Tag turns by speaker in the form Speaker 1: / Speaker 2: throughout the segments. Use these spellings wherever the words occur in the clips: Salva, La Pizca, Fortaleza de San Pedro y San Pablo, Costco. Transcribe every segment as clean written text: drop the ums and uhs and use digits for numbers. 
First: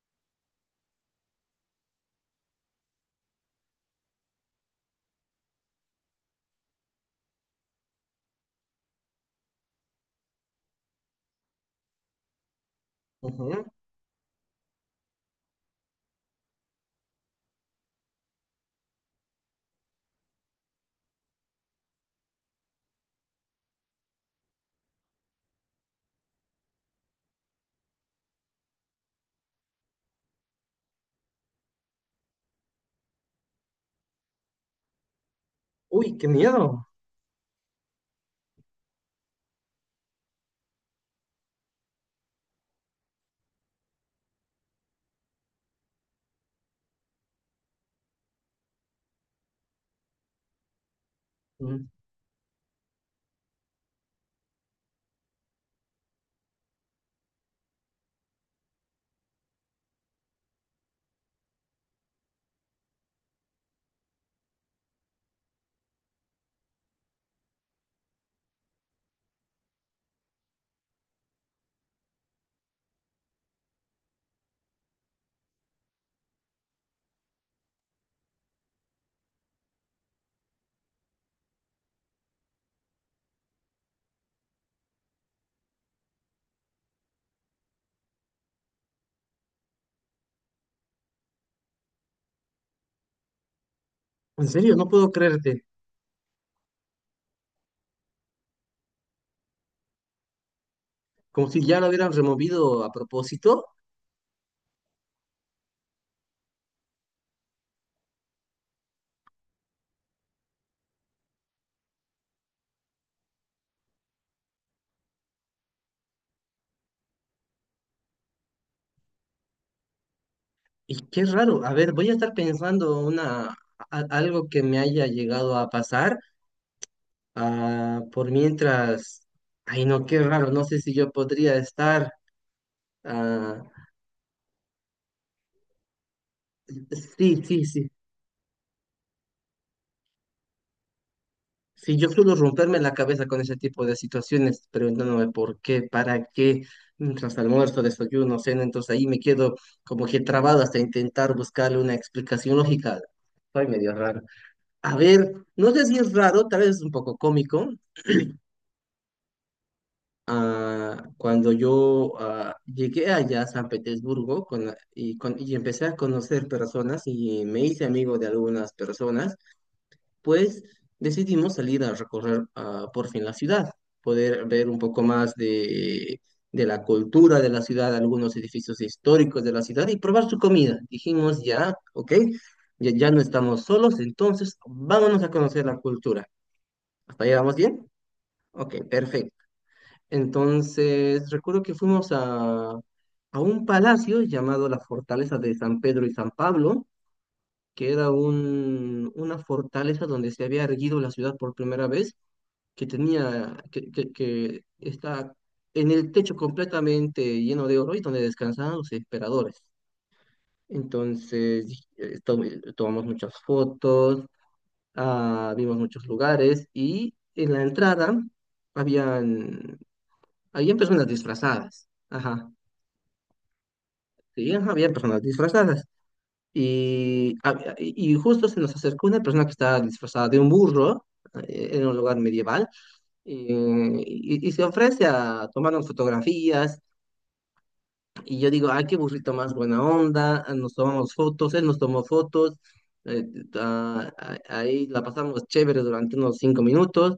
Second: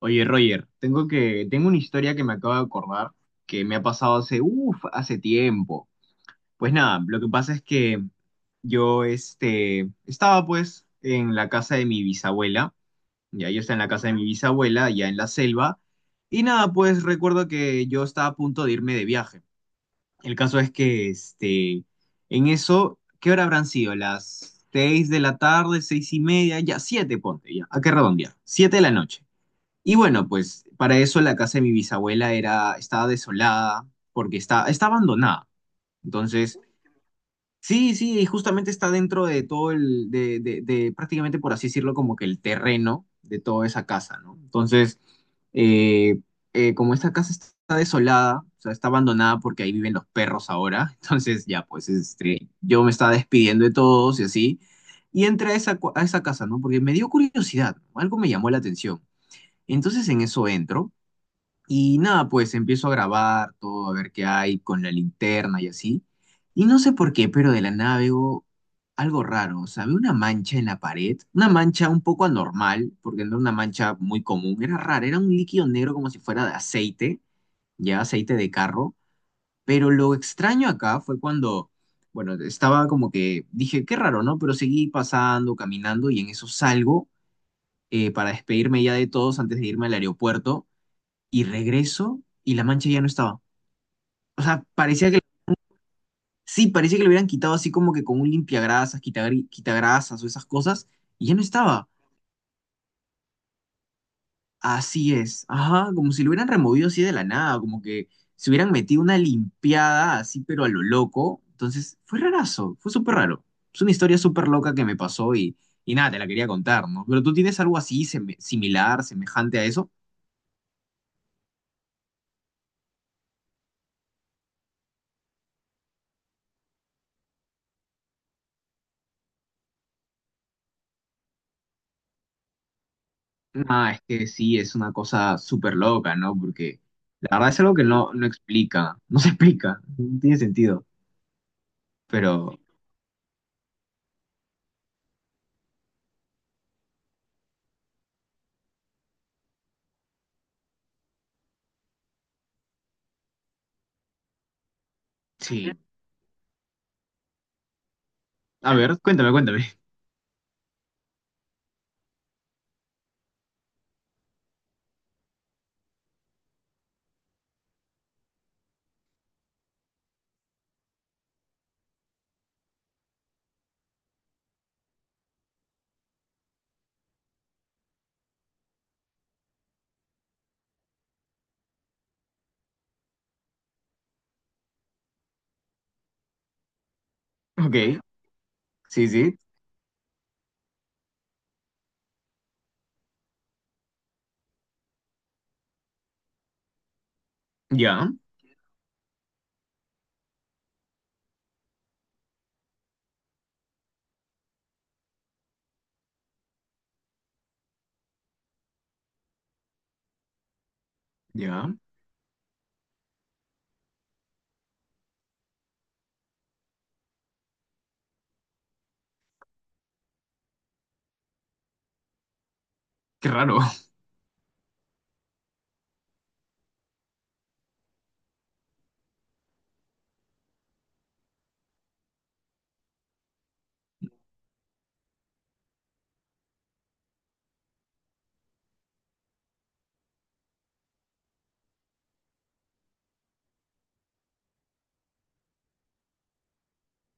Speaker 1: Oye, Roger, tengo una historia que me acabo de acordar que me ha pasado hace, uff, hace tiempo. Pues nada, lo que pasa es que yo, estaba pues en la casa de mi bisabuela, ya yo
Speaker 2: Ujú.
Speaker 1: estaba en la casa de mi bisabuela, ya en la selva, y nada, pues recuerdo que yo estaba a punto de irme de viaje. El caso es que, en eso, ¿qué hora habrán sido? Las 6 de la tarde, 6:30, ya 7, ponte, ya, ¿a qué redondear? 7 de la noche. Y bueno, pues para eso la casa de mi bisabuela era, estaba desolada porque está abandonada.
Speaker 2: Uy, qué
Speaker 1: Entonces,
Speaker 2: miedo.
Speaker 1: sí, sí, y justamente está dentro de todo el, de prácticamente, por así decirlo, como que el terreno de toda esa casa, ¿no? Entonces, eh, como esta casa está desolada, o sea, está abandonada porque ahí viven los perros ahora, entonces ya,
Speaker 2: Mm.
Speaker 1: pues yo me estaba despidiendo de todos y así, y entré a esa casa, ¿no? Porque me dio curiosidad, algo me llamó la atención. Entonces en eso entro y nada, pues empiezo a grabar todo, a ver qué hay con la linterna y así. Y no sé por qué, pero de la nada veo algo raro. O sea, veo una mancha en la pared, una mancha un poco anormal, porque no era una mancha muy común, era rara, era un líquido negro como si fuera de aceite, ya aceite de carro. Pero lo extraño acá fue cuando, bueno, estaba como que dije, qué raro, ¿no? Pero seguí pasando, caminando y en eso salgo para despedirme ya de todos antes de irme al aeropuerto y regreso y la mancha ya no estaba. O
Speaker 2: En
Speaker 1: sea,
Speaker 2: serio, no
Speaker 1: parecía
Speaker 2: puedo
Speaker 1: que,
Speaker 2: creerte.
Speaker 1: sí, parecía que le hubieran quitado así como que con un limpiagrasas, quitagrasas o esas cosas, y ya no
Speaker 2: Como si ya lo
Speaker 1: estaba.
Speaker 2: hubieran removido a propósito.
Speaker 1: Así es, ajá, como si lo hubieran removido así de la nada, como que se hubieran metido una limpiada así, pero a lo loco. Entonces, fue rarazo, fue súper raro. Es una historia súper loca que me pasó y nada, te la quería contar, ¿no? Pero tú tienes algo así, semejante a eso.
Speaker 2: Y qué raro. A ver, voy a estar pensando algo que me haya llegado a pasar. Ah, por mientras. Ay, no, qué raro. No sé si yo podría estar. ah,
Speaker 1: Nada, es que sí, es una cosa súper loca, ¿no? Porque la
Speaker 2: sí,
Speaker 1: verdad es
Speaker 2: sí,
Speaker 1: algo que
Speaker 2: sí.
Speaker 1: no, no explica, no se explica, no tiene sentido,
Speaker 2: Sí, yo suelo
Speaker 1: pero
Speaker 2: romperme la cabeza con ese tipo de situaciones, preguntándome por qué, para qué, mientras almuerzo, desayuno, cena, entonces ahí me quedo como que trabado hasta intentar buscarle una explicación lógica. Soy medio raro. A ver,
Speaker 1: sí.
Speaker 2: no sé si es raro, tal vez es un poco cómico.
Speaker 1: A ver, cuéntame, cuéntame.
Speaker 2: Cuando yo llegué allá a San Petersburgo con la- y, con- y empecé a conocer personas y me hice amigo de algunas personas, pues decidimos salir a recorrer por fin la ciudad, poder ver un poco más de la cultura de la ciudad, algunos edificios históricos de la ciudad y probar su comida. Dijimos ya, ok, ya, ya no estamos solos, entonces vámonos a conocer la cultura. ¿Hasta ahí vamos
Speaker 1: Ok,
Speaker 2: bien? Ok,
Speaker 1: sí,
Speaker 2: perfecto.
Speaker 1: sí,
Speaker 2: Entonces, recuerdo que fuimos a un palacio llamado la Fortaleza de San Pedro y San Pablo, que
Speaker 1: ya,
Speaker 2: era una fortaleza donde se había erguido la ciudad por primera vez que tenía, que está en el techo completamente lleno de oro y donde descansaban los emperadores. Entonces,
Speaker 1: ya.
Speaker 2: tomamos muchas fotos, vimos muchos lugares y en la entrada habían, habían personas disfrazadas. Ajá,
Speaker 1: Qué raro.
Speaker 2: sí, ajá, habían personas disfrazadas. Y justo se nos acercó una persona que estaba disfrazada de un burro en un lugar medieval y se ofrece a tomarnos fotografías. Y yo digo, ay, qué burrito más buena onda, ah, nos tomamos fotos, él nos tomó fotos, eh, ahí la pasamos chévere durante unos 5 minutos.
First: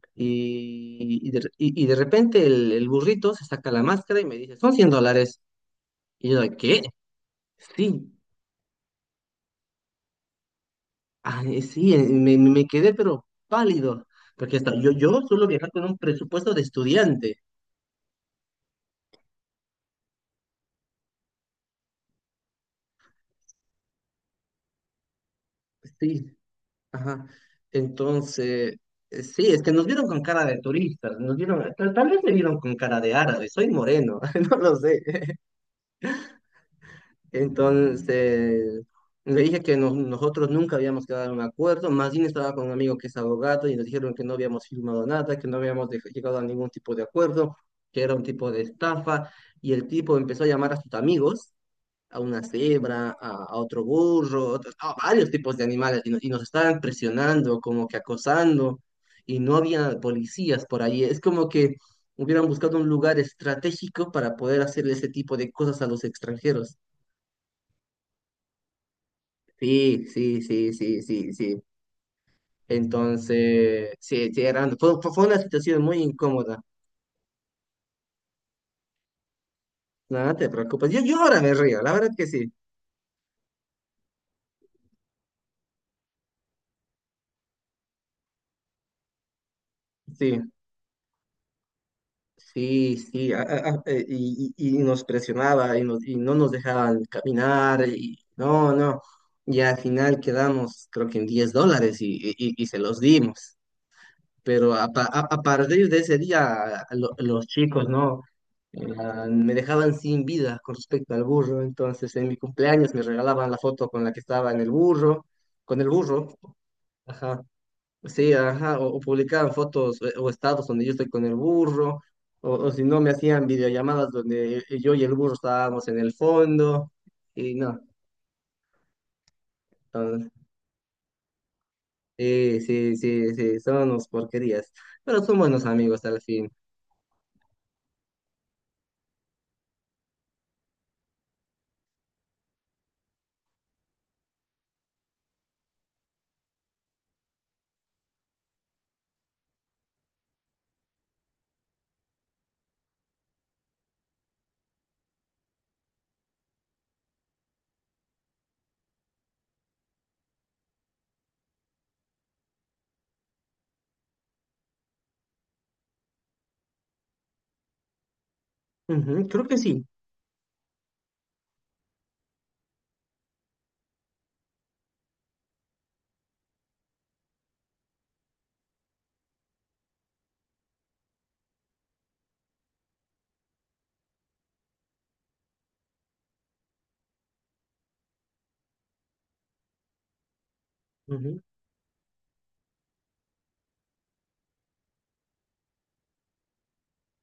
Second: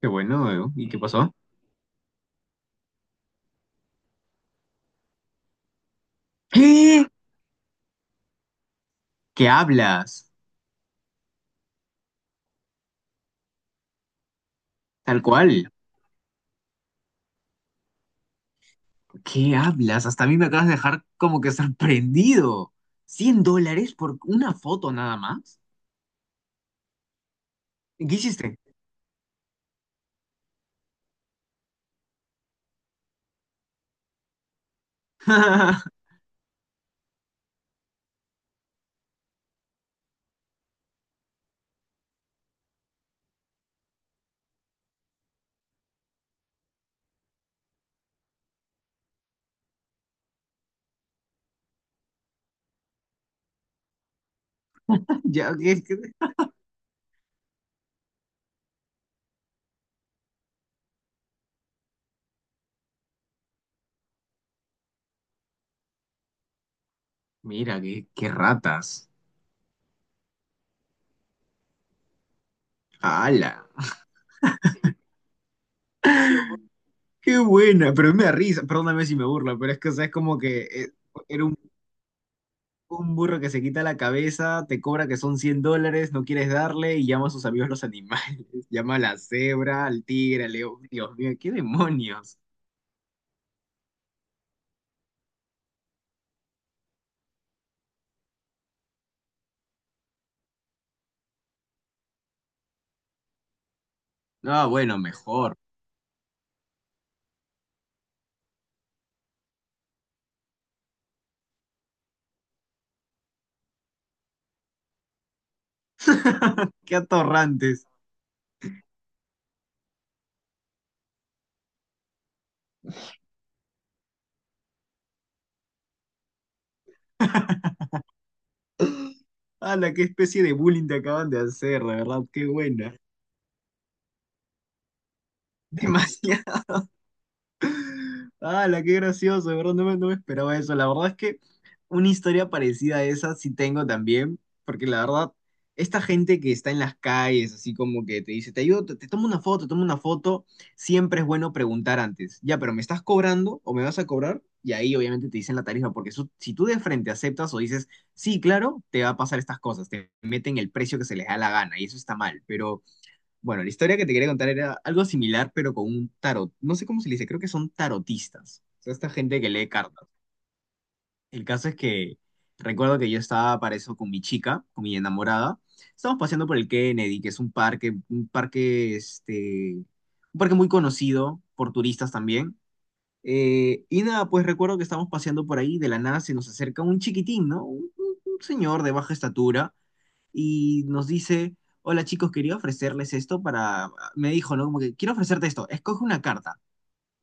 Speaker 1: Qué bueno, ¿y qué
Speaker 2: Y, y,
Speaker 1: pasó?
Speaker 2: de, y- y de repente el burrito se saca la máscara y me dice, son $100. Y yo, ¿qué?
Speaker 1: ¿Qué?
Speaker 2: Sí,
Speaker 1: ¿Qué hablas?
Speaker 2: ay, sí, me quedé pero pálido, porque hasta yo, yo
Speaker 1: Tal
Speaker 2: suelo viajar
Speaker 1: cual,
Speaker 2: con un presupuesto de estudiante.
Speaker 1: ¿qué hablas? Hasta a mí me acabas de dejar como que sorprendido. ¿$100 por una foto nada más?
Speaker 2: Sí. Ajá.
Speaker 1: ¿Qué hiciste?
Speaker 2: Entonces, sí, es que nos vieron con cara de turistas, nos vieron, tal, tal vez me vieron con cara de árabe, soy moreno, no lo sé. Entonces, le dije que nos- nosotros nunca habíamos quedado en un acuerdo, más bien estaba con un amigo que es abogado y nos dijeron que no habíamos firmado nada, que no habíamos dej- llegado a ningún tipo de acuerdo, que era un tipo de estafa, y el tipo empezó a llamar a sus amigos a una cebra, a otro burro, a varios
Speaker 1: Ya,
Speaker 2: tipos de
Speaker 1: ¿qué- qué-
Speaker 2: animales y, no- y nos estaban presionando, como que acosando, y no había policías por ahí. Es como que hubieran buscado un lugar estratégico para poder hacer ese tipo de cosas a los extranjeros.
Speaker 1: Mira, qué, qué ratas.
Speaker 2: Sí, sí, sí, sí, sí, sí.
Speaker 1: ¡Hala!
Speaker 2: Entonces, sí, sí, fue fue una situación muy incómoda.
Speaker 1: ¡Qué buena! Pero me da risa, perdóname si me burla, pero es que, o sea, es
Speaker 2: Nada, no
Speaker 1: como
Speaker 2: te
Speaker 1: que
Speaker 2: preocupes. Yo ahora
Speaker 1: era
Speaker 2: me
Speaker 1: un-
Speaker 2: río, la verdad que sí,
Speaker 1: un burro que se quita la cabeza, te cobra que son $100, no quieres darle y llama a sus amigos los animales. Llama a la cebra, al
Speaker 2: sí.
Speaker 1: tigre, al león. Dios mío, ¿qué demonios?
Speaker 2: Sí, sí, y nos presionaba y no nos dejaban caminar, y no, no, y al final quedamos creo que en $10 y, y se los dimos,
Speaker 1: Ah,
Speaker 2: pero
Speaker 1: bueno,
Speaker 2: a
Speaker 1: mejor.
Speaker 2: partir de ese día a los chicos, ¿no? Me dejaban sin vida con respecto al burro, entonces en mi cumpleaños me regalaban la foto con la que estaba en el burro, con el burro.
Speaker 1: ¡Qué atorrantes!
Speaker 2: Sí, ajá, o publicaban fotos o estados donde yo estoy con el burro, o si no me hacían videollamadas donde yo y el burro estábamos en el fondo, y no,
Speaker 1: ¡Hala! ¡Qué
Speaker 2: entonces,
Speaker 1: especie de bullying te acaban de hacer, de verdad! ¡Qué
Speaker 2: sí,
Speaker 1: buena!
Speaker 2: sí, sí, sí, son unos porquerías, pero son buenos amigos al fin.
Speaker 1: Demasiado. ¡Hala, qué gracioso! De verdad, no me esperaba eso. La verdad es que una historia parecida a esa sí tengo también, porque la verdad, esta gente que está en las calles, así como que te dice, te ayudo, te tomo una foto, siempre es bueno preguntar antes, ya, pero ¿me estás cobrando o me vas a cobrar? Y ahí obviamente te dicen la tarifa, porque eso, si tú de frente aceptas o dices, sí, claro, te va a pasar estas cosas, te meten el precio que se les da la gana y eso está mal, pero... Bueno, la historia que te quería contar era algo similar, pero con un tarot. No sé cómo se le dice, creo que son tarotistas. O sea, esta
Speaker 2: Ujú,
Speaker 1: gente
Speaker 2: creo
Speaker 1: que
Speaker 2: que
Speaker 1: lee
Speaker 2: sí.
Speaker 1: cartas. El caso es que recuerdo que yo estaba para eso con mi chica, con mi enamorada. Estábamos paseando por el Kennedy, que es un parque, un parque muy conocido por turistas también. Y nada, pues recuerdo que estábamos paseando por ahí, de la nada se nos acerca un chiquitín, ¿no? Un señor de baja estatura y nos
Speaker 2: Ujú.
Speaker 1: dice, hola chicos, quería ofrecerles esto para, me dijo, ¿no? Como que quiero ofrecerte esto, escoge una carta.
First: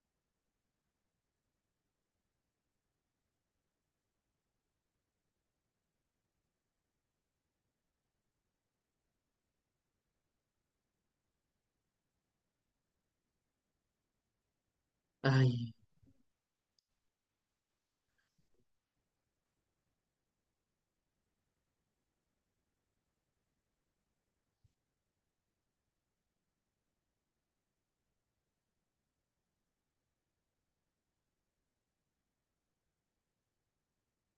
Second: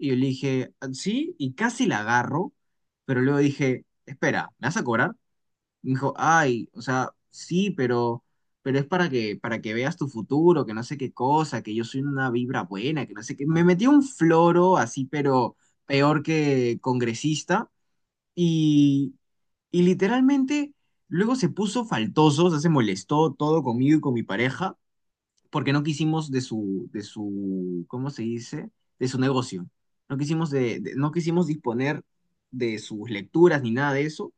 Speaker 1: Y yo le dije, "Ah, sí", y casi la agarro, pero luego dije, espera, ¿me vas a cobrar? Y me dijo, ay, o sea, sí, pero es para que veas tu futuro, que no sé qué cosa, que yo soy una vibra buena, que no sé qué. Me metió un floro así, pero
Speaker 2: Ay,
Speaker 1: peor que congresista. Y y literalmente luego se puso faltoso, o sea, se molestó todo conmigo y con mi pareja porque no quisimos de su, ¿cómo se dice? De su negocio. No quisimos disponer de sus lecturas ni nada de eso.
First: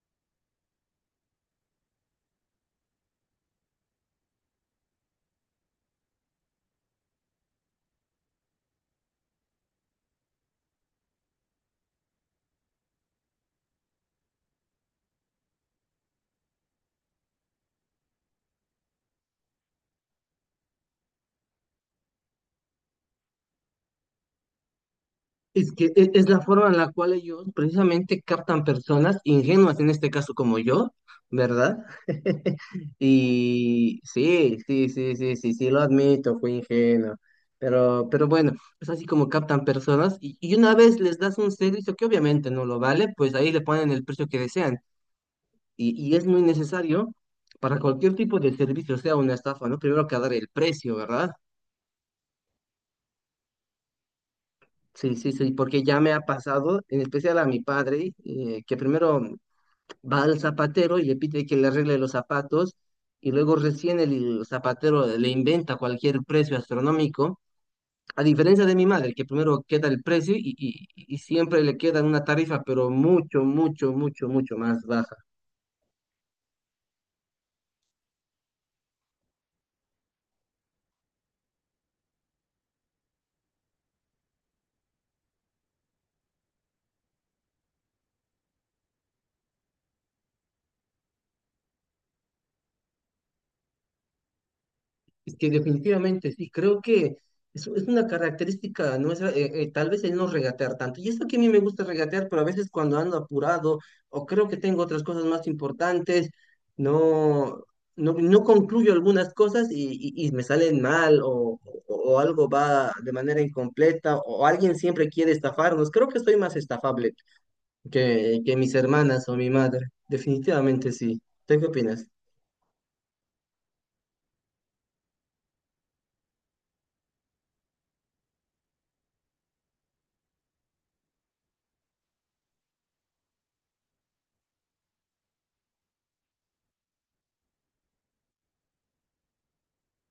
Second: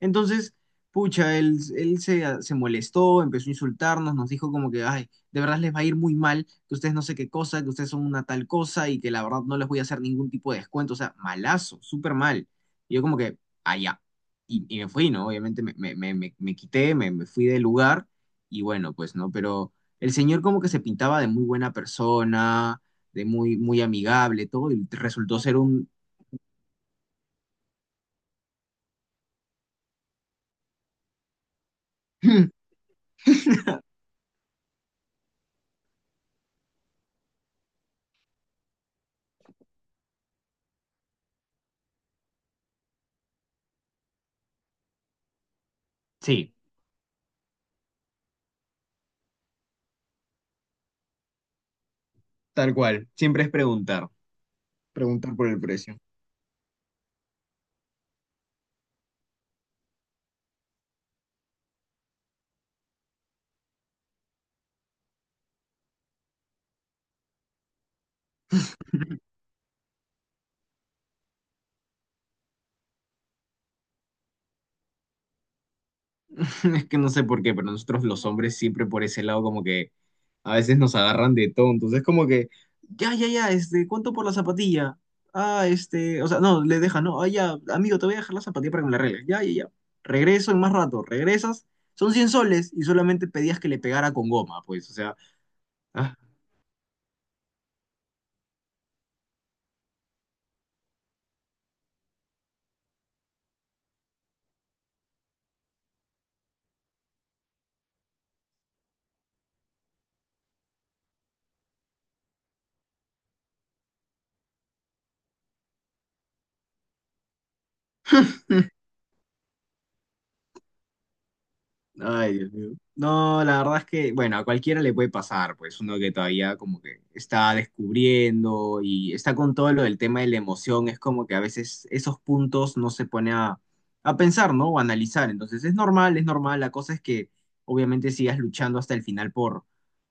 Speaker 1: Entonces, pucha, él se molestó, empezó a insultarnos, nos dijo como que, ay, de verdad les va a ir muy mal, que ustedes no sé qué cosa, que ustedes son una tal cosa y que la verdad no les voy a hacer ningún tipo de descuento. O sea, malazo, súper mal. Y yo como que, allá. Y me fui, ¿no? Obviamente me, me, me, me, me quité, me fui del lugar y bueno, pues, ¿no? Pero... El señor como que se pintaba de muy buena persona, de muy, muy amigable, todo, y resultó ser un...
Speaker 2: Es la forma en la cual ellos precisamente captan personas ingenuas, en este caso como yo, ¿verdad? Y sí, sí, sí, sí, sí, sí, lo admito, fui ingenuo. Pero bueno, es así como captan personas y una vez les das un servicio que obviamente no lo vale, pues ahí le ponen el precio que desean. Y es muy
Speaker 1: Sí,
Speaker 2: necesario para cualquier tipo de servicio, sea una estafa, ¿no? Primero que dar el precio, ¿verdad?
Speaker 1: tal cual. Siempre es preguntar,
Speaker 2: Sí, sí,
Speaker 1: preguntar por
Speaker 2: sí,
Speaker 1: el
Speaker 2: porque
Speaker 1: precio.
Speaker 2: ya me ha pasado, en especial a mi padre, que primero va al zapatero y le pide que le arregle los zapatos y luego recién el zapatero le inventa cualquier precio astronómico, a diferencia de mi madre, que primero queda el precio y, y siempre le queda una tarifa, pero mucho, mucho, mucho, mucho más baja.
Speaker 1: Es que no sé por qué, pero nosotros los hombres siempre por ese lado como que a veces nos agarran de tontos. Es como que, ya, ya, ya, ¿cuánto por la zapatilla? Ah, o sea, no, le deja, no, ah, ya, amigo, te voy a dejar la zapatilla para que me la arregles. Ya, ya, ya. Regreso en más rato, regresas, son 100 soles y solamente pedías que le pegara con goma, pues, o sea,
Speaker 2: Es que
Speaker 1: ah,
Speaker 2: definitivamente sí, creo que es una característica nuestra, tal vez el no regatear tanto. Y eso que a mí me gusta regatear, pero a veces cuando ando apurado o creo que tengo otras cosas más importantes, no, no, no concluyo algunas cosas y, y me salen mal o, o algo va de manera incompleta o alguien siempre quiere estafarnos. Creo que soy más estafable que mis hermanas o mi madre. Definitivamente sí. ¿Tú qué opinas?
Speaker 1: ay, Dios mío. No, la verdad es que, bueno, a cualquiera le puede pasar, pues uno que todavía como que está descubriendo y está con todo lo del tema de la emoción, es como que a veces esos puntos no se pone a pensar, ¿no? O a analizar. Entonces es normal, es normal. La cosa es que obviamente sigas luchando hasta el final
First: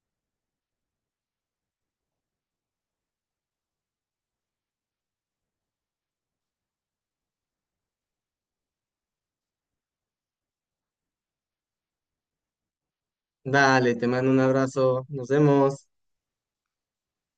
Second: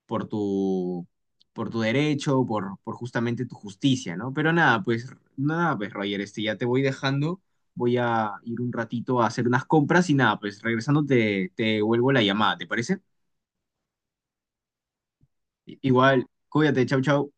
Speaker 1: por tu, por tu derecho, por justamente tu justicia, ¿no? Pero nada, pues, nada, pues Roger, ya te voy dejando, voy a ir un ratito a hacer unas compras y nada, pues regresando te vuelvo la llamada, ¿te parece?
Speaker 2: Dale, te mando un abrazo. Nos
Speaker 1: I-
Speaker 2: vemos.
Speaker 1: Igual, cuídate, chau, chau.